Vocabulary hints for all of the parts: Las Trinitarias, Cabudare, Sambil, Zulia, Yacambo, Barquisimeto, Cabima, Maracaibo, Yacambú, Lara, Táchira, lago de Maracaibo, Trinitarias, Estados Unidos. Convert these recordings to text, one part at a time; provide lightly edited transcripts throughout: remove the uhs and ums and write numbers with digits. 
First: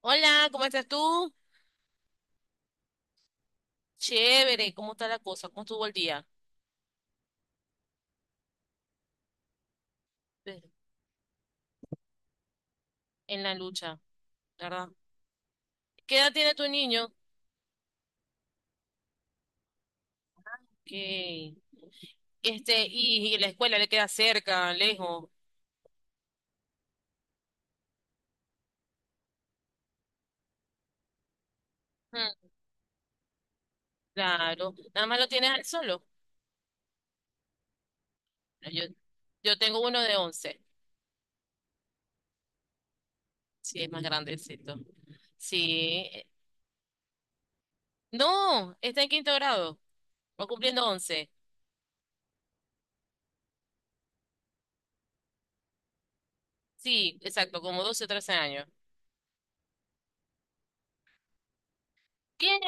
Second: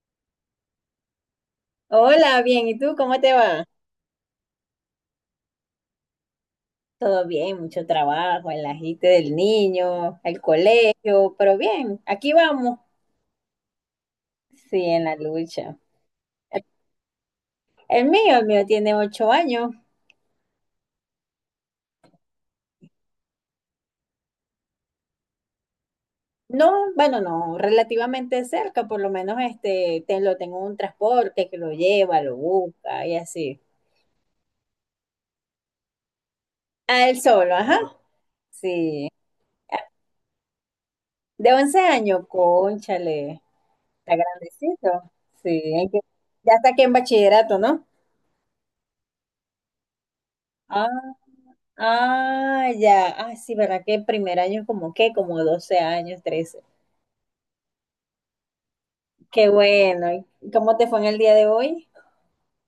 Hola, ¿cómo estás tú? Hola, bien, ¿y tú cómo te va? Chévere, ¿cómo está la cosa? ¿Cómo estuvo el día? Todo bien, mucho trabajo, el agite del niño, el Pero, colegio, pero bien, aquí vamos. en la lucha, Sí, ¿verdad? en la lucha. ¿Qué edad tiene tu niño? El mío tiene 8 años. Que, y la escuela le queda cerca, lejos. No, bueno, no, relativamente cerca, por lo menos lo tengo en un transporte que lo lleva, lo Mm, busca y así. claro, nada más lo tienes al solo. A él solo, ajá. No, Sí. yo tengo uno de 11. De 11 años, cónchale, Sí, es más está grandecito. grandecito. Sí, hay que- Sí, ya está aquí en bachillerato, ¿no? no, está en quinto grado, va cumpliendo 11. Ah, ya. Ah, sí, ¿verdad? Que el primer año es como qué, como 12 años, 13. Sí, exacto, como 12 o 13 años. Qué bueno. ¿Y cómo te fue en el día de hoy? Bien,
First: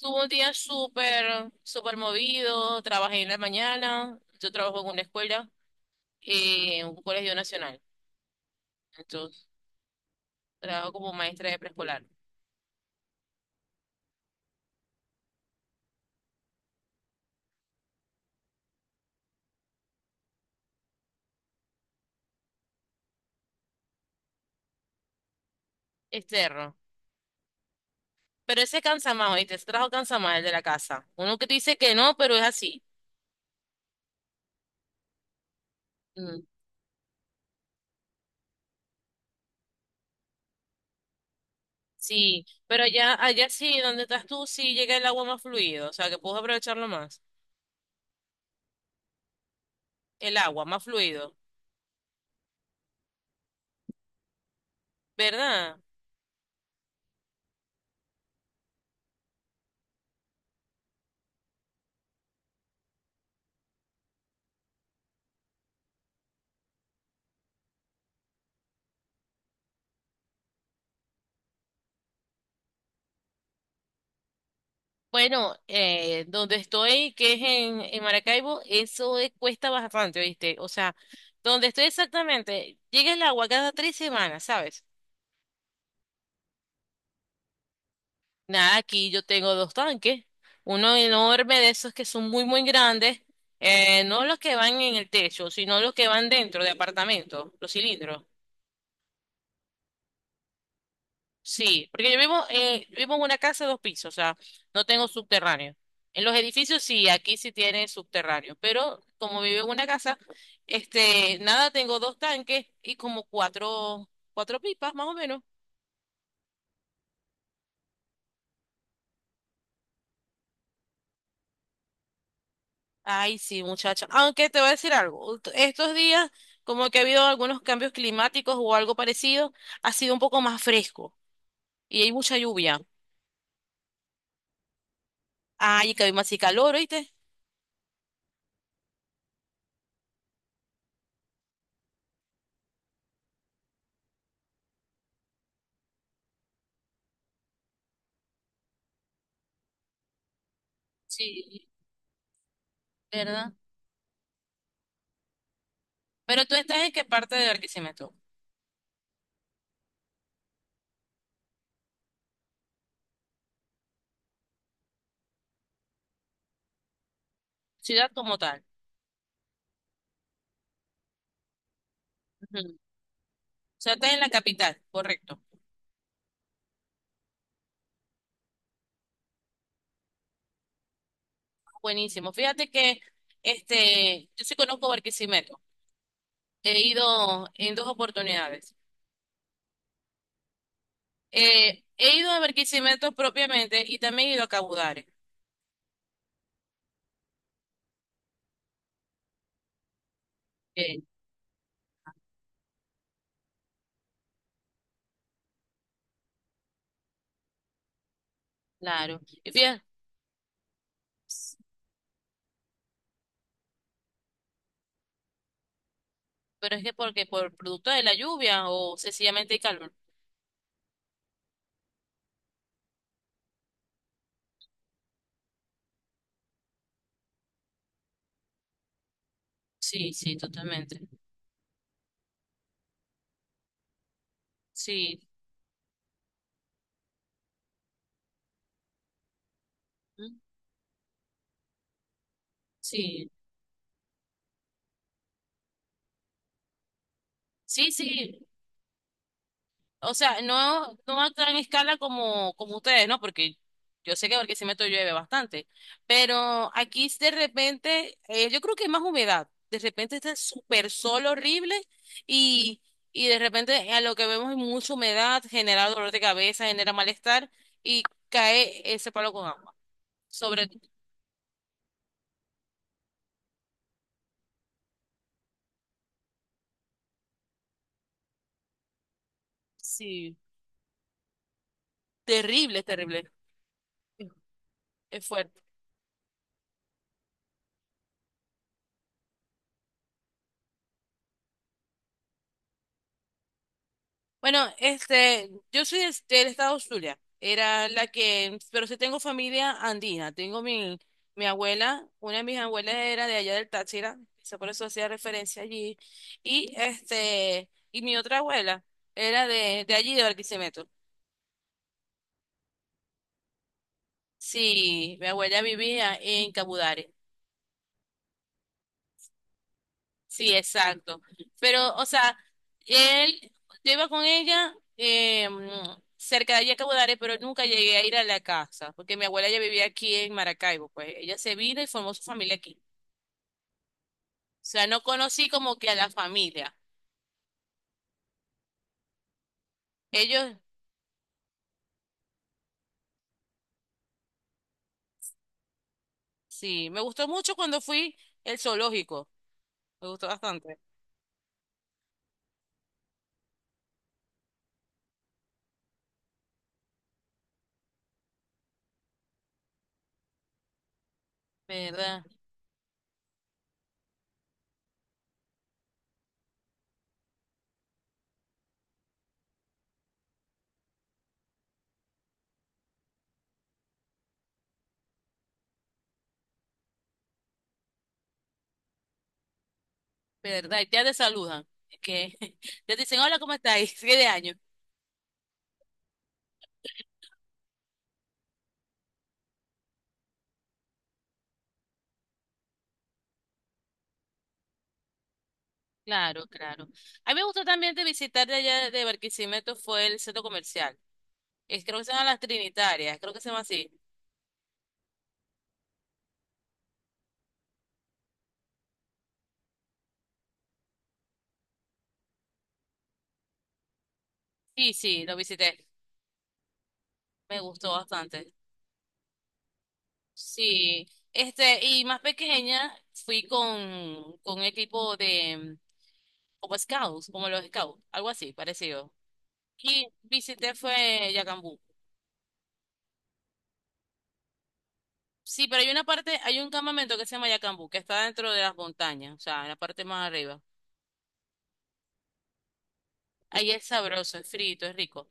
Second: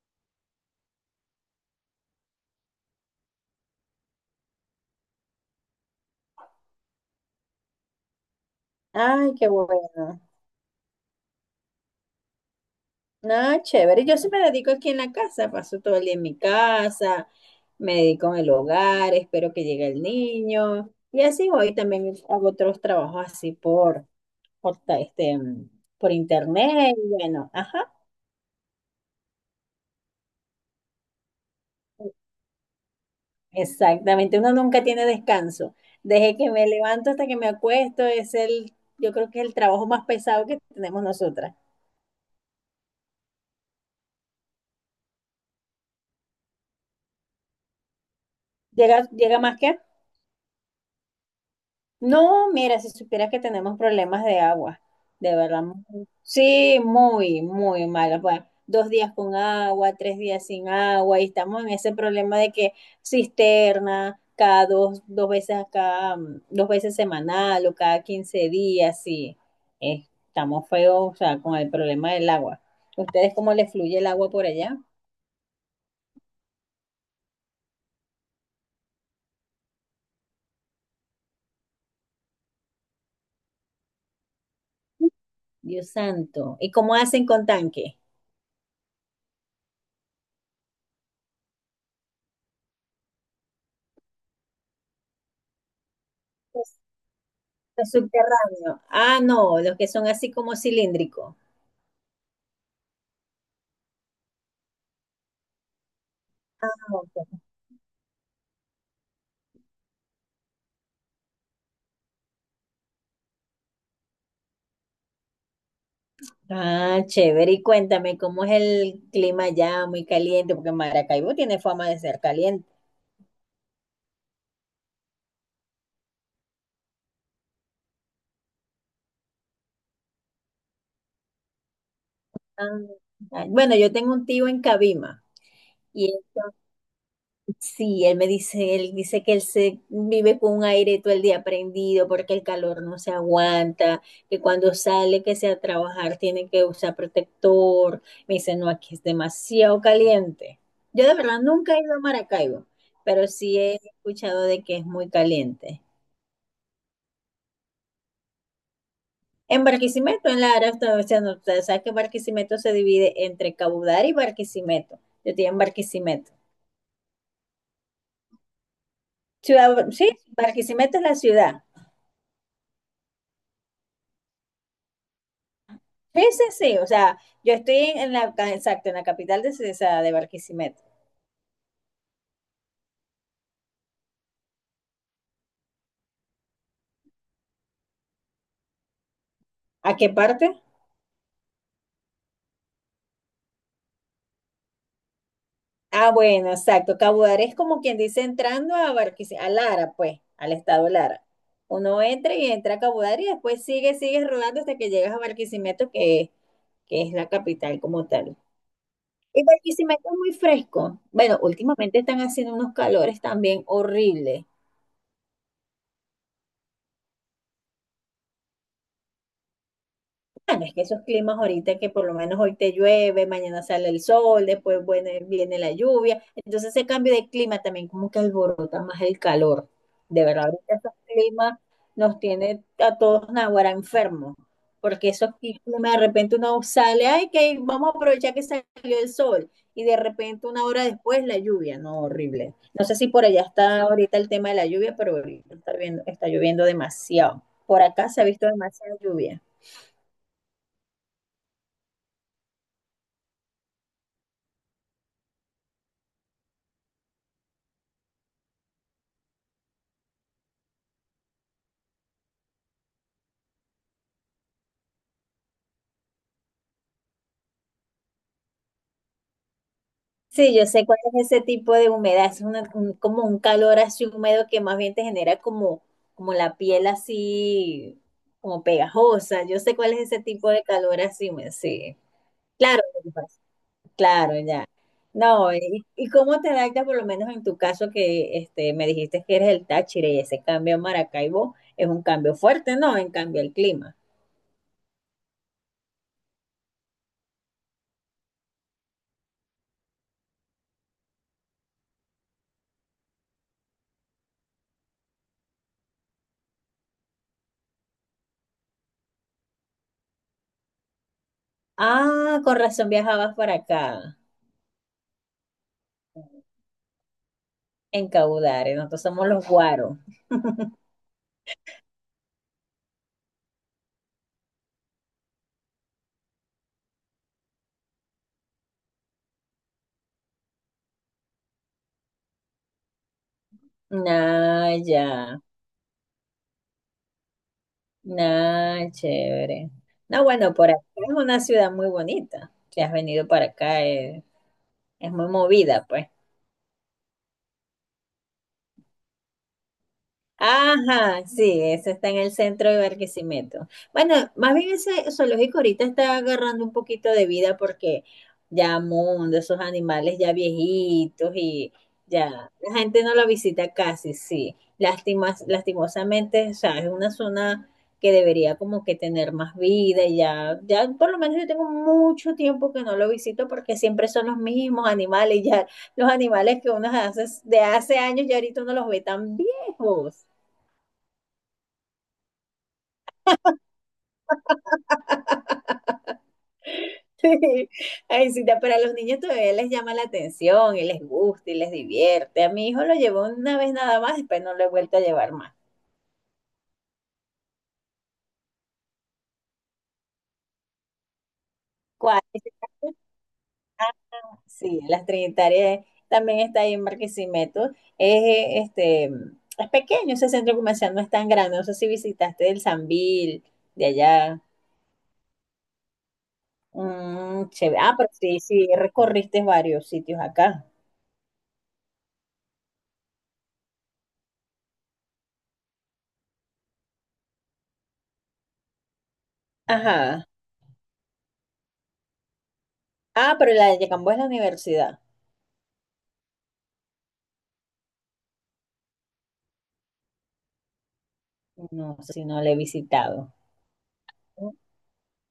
tuvo un día súper movido. Trabajé en la mañana. Yo trabajo en una escuela, en un colegio nacional. Ay, Entonces, qué bueno. trabajo como maestra de preescolar. No, chévere. Yo sí me dedico aquí en la casa, paso todo el día en mi casa, me dedico en el hogar, espero que llegue el niño. Y así voy, también hago otros trabajos así por ta- este, mm, por Externo. internet. Y bueno, ajá. Pero ese cansa más, ¿oíste? Ese trabajo cansa más, el de la casa. Uno que te dice que no, pero es así. Exactamente, uno nunca tiene descanso. Desde Mm, que me levanto hasta que me acuesto es el, yo creo que es el trabajo más pesado que tenemos nosotras. sí, pero allá sí, donde estás tú, sí llega el agua más fluido. O sea, que puedes aprovecharlo más. Llega, llega más que. El agua más fluido, No, mira, si supieras que tenemos problemas de agua, de verdad. ¿verdad? mu- Sí, muy, muy mal. Bueno, 2 días con agua, 3 días sin agua, y estamos en ese problema de que cisterna cada dos, 2 veces, cada 2 veces semanal o cada 15 días, sí. Estamos feos, o sea, con el problema del agua. ¿Ustedes cómo les fluye el agua por allá? Bueno, donde estoy, que es en Maracaibo, eso cuesta bastante, ¿oíste? O sea, donde estoy exactamente, llega el agua cada 3 semanas, ¿sabes? Dios santo. ¿Y cómo hacen con tanque? Nada, aquí yo tengo dos tanques, uno enorme de esos que son muy grandes, no los que van en el techo, sino los que van dentro de Los apartamento, los los cilindros. subterráneos. Ah, no, los que son así como cilíndricos. Sí, porque yo vivo en una casa de dos pisos, o sea, no tengo subterráneo. En los edificios sí, aquí sí tiene subterráneo, pero como vivo en una casa, nada, tengo dos tanques y como cuatro pipas más o menos. Ah, chévere. Y cuéntame, ¿cómo es el clima allá? Muy caliente, porque Maracaibo tiene fama de ser caliente. Ay, sí, muchacha. Aunque te voy a decir algo, estos días como que ha habido algunos cambios climáticos o algo parecido, ha sido un poco más fresco y hay mucha Ah, lluvia. Bueno, yo tengo un tío en Cabima Ay, que y hay él, más y calor, ¿oíste? sí, él me dice, él dice que él se vive con un aire todo el día prendido porque el calor no se aguanta, que cuando sale que sea a trabajar tiene que usar protector. Me dice, no, aquí es demasiado caliente. Yo de verdad Sí, nunca he ido a Maracaibo, pero ¿verdad? sí he escuchado de que es muy caliente. Pero ¿tú estás en qué parte de Barquisimeto? En Barquisimeto, en Lara, área, está- o sea, no, ustedes saben que Barquisimeto se divide entre Cabudare y Barquisimeto. Yo estoy en Barquisimeto. Ciudad como tal. Ciudad, sí, Barquisimeto es la ciudad. Ujú. O sea, está en la capital, correcto. Sí, sí, sí. O sea, yo estoy en la, exacto, en la capital de, esa- de Barquisimeto. Buenísimo. Fíjate que yo sí conozco Barquisimeto. He ido en dos oportunidades. ¿A qué parte? He ido a Barquisimeto propiamente y también he ido a Cabudare. Ah, bueno, exacto. Cabudare es como quien dice entrando a Barquisimeto, a Lara, pues, al estado Eh, Lara. Uno entra y entra a Cabudare y después sigue, sigue rodando hasta que llegas a Barquisimeto, que es la capital como tal. claro. El Y fíjate, Barquisimeto es muy fresco. Bueno, últimamente están haciendo unos calores también horribles. pero es que porque por producto de la lluvia o sencillamente el calor. Bueno, es que esos climas ahorita que por lo menos hoy te llueve, mañana sale el sol, después bueno, viene la lluvia, entonces ese cambio de clima también como que alborota más el calor. Sí, De sí, verdad, ahorita esos totalmente. climas nos tiene a todos naguará enfermos, porque Sí, esos climas de repente uno sale, ay, que vamos a aprovechar que salió el sol, y de ¿mm? repente una hora después la lluvia, no, horrible. No sé si por Sí, allá está ahorita el tema de la lluvia, pero ahorita está lloviendo demasiado. Por sí, acá se ha sí. visto demasiada lluvia. O sea, no, no a gran escala como ustedes, ¿no? Porque yo sé que Barquisimeto llueve bastante, pero aquí de repente, yo creo que es más humedad. De repente está súper sol horrible y, y de repente a lo que vemos es mucha humedad, genera dolor de cabeza, genera malestar y cae ese palo con agua. Sí, yo Sobre, sé cuál es ese tipo de humedad, como un calor así húmedo que más bien te genera como, como la piel así, como pegajosa. Yo sé cuál es ese sí, tipo de calor así húmedo, sí. Claro, lo que terrible, pasa, claro, ya. es No, fuerte. Y cómo te adaptas, por lo menos en tu caso, que me dijiste que eres el Táchira y ese cambio a Maracaibo es un cambio fuerte, ¿no? En cambio el clima. Bueno, yo soy del estado Zulia, era la que, pero sí tengo familia andina, mi abuela, una de mis abuelas era de allá del Táchira, quizá por eso hacía referencia allí, y y mi otra abuela era de allí, de Barquisimeto. Ah, con razón viajabas para acá, Sí, mi abuela vivía en Cabudare. en Caudare, nosotros somos los guaros. Sí, exacto. Pero, o sea, él, yo iba con ella cerca de allí a Cabo Dares, pero nunca llegué a ir a la casa, porque mi abuela ya vivía aquí en Maracaibo, pues ella se vino y formó su familia aquí. O Ah, sea, no ya. conocí como que a la familia. Nah, chévere. No, bueno, Ellos, por acá es una ciudad muy bonita. Si has venido para acá, es muy movida, pues. sí, me gustó mucho cuando fui el zoológico, me gustó bastante, Ajá, sí, ese está en el centro de Barquisimeto. Bueno, más bien ese zoológico ahorita está agarrando un poquito de vida porque ya mundo, esos animales ya viejitos y ¿verdad? ya la gente no lo visita casi, sí. Lástimas, lastimosamente, o sea, es una zona que debería como que tener más vida y ya, ya por lo menos yo tengo mucho tiempo que no lo visito porque siempre son los mismos animales, ya los animales que uno hace de hace años ya ahorita uno los ve tan viejos. ¿Verdad? Y ya te saludan, que ya te dicen, hola, ¿cómo estáis? ¿Qué de año? Sí. Ay, sí, pero a los niños todavía les llama la atención y les gusta y les divierte. A mi hijo lo llevó una vez nada más, después no lo he vuelto a llevar más. Claro, claro. A mí me gustó también de visitar de allá de Barquisimeto fue el centro comercial. Es, creo que se ¿Cuál? llama Las Trinitarias, creo que se llama Ah, así. sí, las Trinitarias también está ahí en Barquisimeto. Es, es pequeño ese centro comercial, no es tan grande. No sé si visitaste el Sambil de allá. Sí, sí, lo visité. Mm, Me chévere. gustó Ah, pero sí, bastante. sí, recorriste varios sitios acá. Sí. Este, y más pequeña fui con un equipo de como scouts, como los scouts, algo así, parecido. Y Ajá. visité fue Yacambú. Ah, pero la de Yacambo es la universidad. Sí, pero hay una parte, hay un campamento que se llama Yacambú, que está dentro de las montañas, o sea, en la parte más arriba. No, si no la he visitado. Ahí es sabroso, es frito, es rico.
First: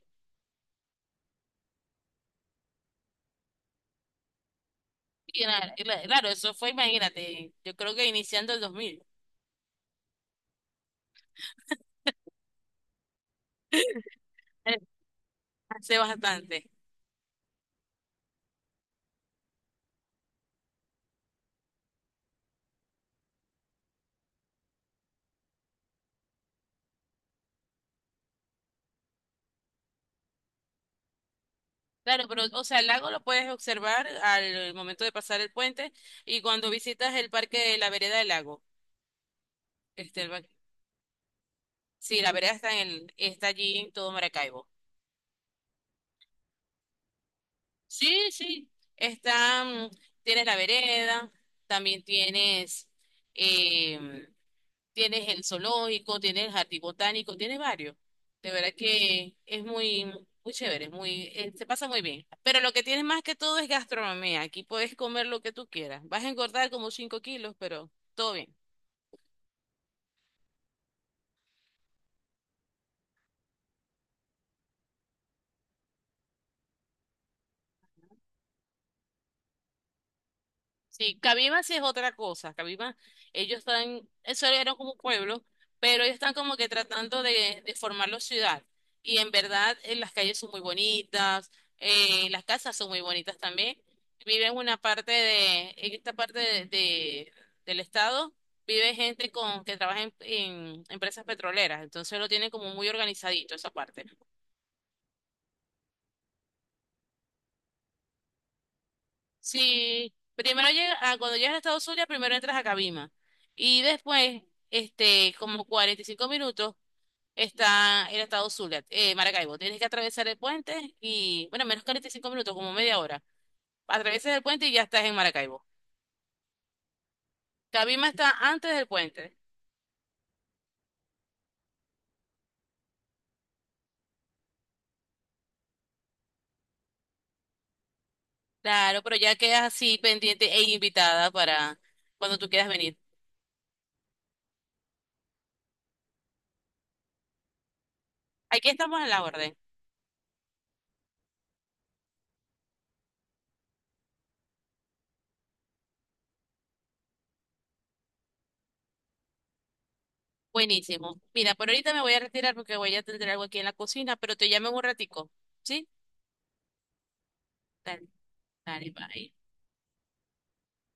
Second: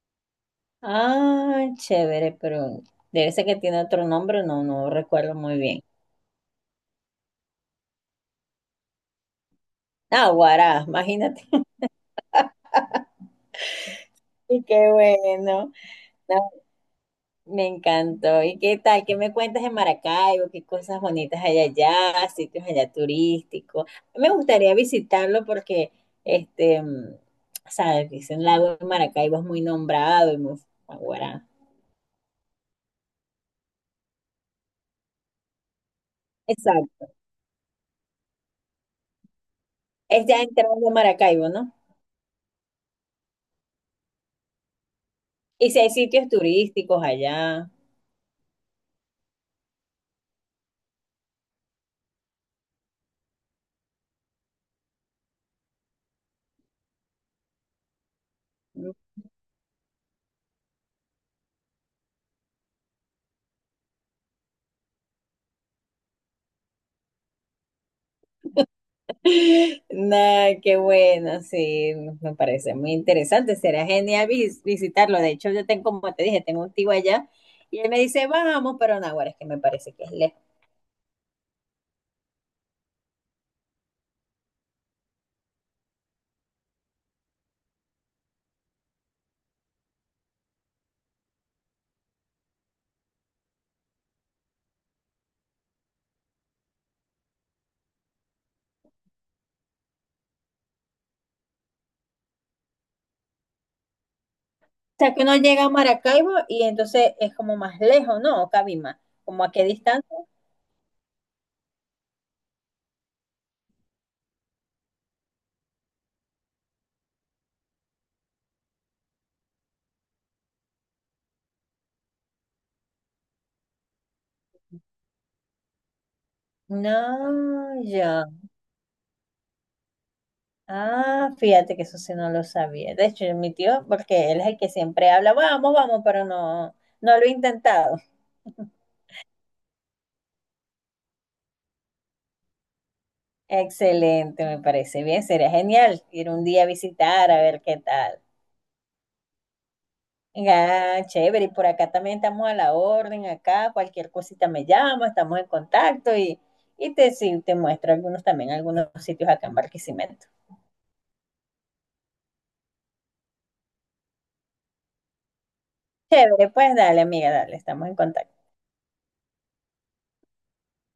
Ah, chévere, pero debe ser que tiene otro nombre, no, no recuerdo Sí, muy claro, bien. Claro, eso fue, imagínate, yo creo que iniciando el 2000. Ah, Guará, imagínate. Y Eh, qué bueno. hace No, bastante. me encantó. ¿Y qué tal? ¿Qué me cuentas de Maracaibo? ¿Qué cosas bonitas hay allá? ¿Sitios allá turísticos? Me gustaría visitarlo porque, este, mm, sabes, dicen lago de Maracaibo es muy nombrado y muy ah, Guará. Claro, pero, o sea, el lago lo puedes observar al momento de pasar el puente y cuando Exacto. visitas el parque de la vereda del lago. Este, Es el ya parque- entrando a Maracaibo, ¿no? sí, la vereda está en el, está allí en todo Maracaibo. Y si hay sitios turísticos allá. Sí, sí, está, tienes la vereda, también tienes em, tienes el zoológico, tienes el jardín botánico, tienes varios. De verdad que es muy, muy chévere, es muy, se pasa muy bien. Pero lo que tienes más que todo es gastronomía. Aquí puedes comer lo que tú quieras. Vas a engordar como 5 kilos, pero todo bien. Nah, qué bueno, sí, me parece muy interesante, será genial visitarlo. De hecho, yo tengo, como te dije, tengo un tío allá y él me dice, vamos, pero Naguará es que me parece que es lejos. Sí, Cabima sí es otra cosa. Cabima, ellos están, eso era como pueblo, pero ellos están como que tratando de formarlo ciudad. Y en verdad, las calles son muy bonitas, las casas son muy bonitas también. Viven una parte de, en esta parte del estado, vive gente con que trabaja en empresas petroleras, entonces lo tienen como muy organizadito esa parte. O sea, que uno llega a Maracaibo y entonces es como más lejos, ¿no? O Cabima, ¿como a qué Sí, distancia? primero llega, ah, cuando llegas a Estados Unidos, primero entras a Cabima. Y después, como 45 minutos, está en Estados Zulia, Maracaibo. Tienes que atravesar el puente y, bueno, menos 45 minutos, como media hora. Atravesas el puente y ya estás en Maracaibo. No, Cabima está ya. antes del puente. Ah, fíjate que eso sí no lo sabía. De hecho, mi tío, porque él es el que siempre habla, vamos, vamos, pero no, no lo he intentado. Claro, pero ya quedas así pendiente e invitada para cuando tú quieras venir. Excelente, me parece bien. Sería genial ir un día a visitar a ver qué tal. Aquí estamos en la orden. Ah, chévere. Y por acá también estamos a la orden, acá cualquier cosita me llama, estamos en contacto y te, sí, te muestro algunos también, algunos sitios acá en Barquisimeto. Buenísimo. Mira, por ahorita me voy a retirar porque voy a tener algo aquí en la cocina, pero te llamo en un ratico. ¿Sí? Chévere, pues dale, amiga, dale, estamos en Dale. contacto. Dale, bye.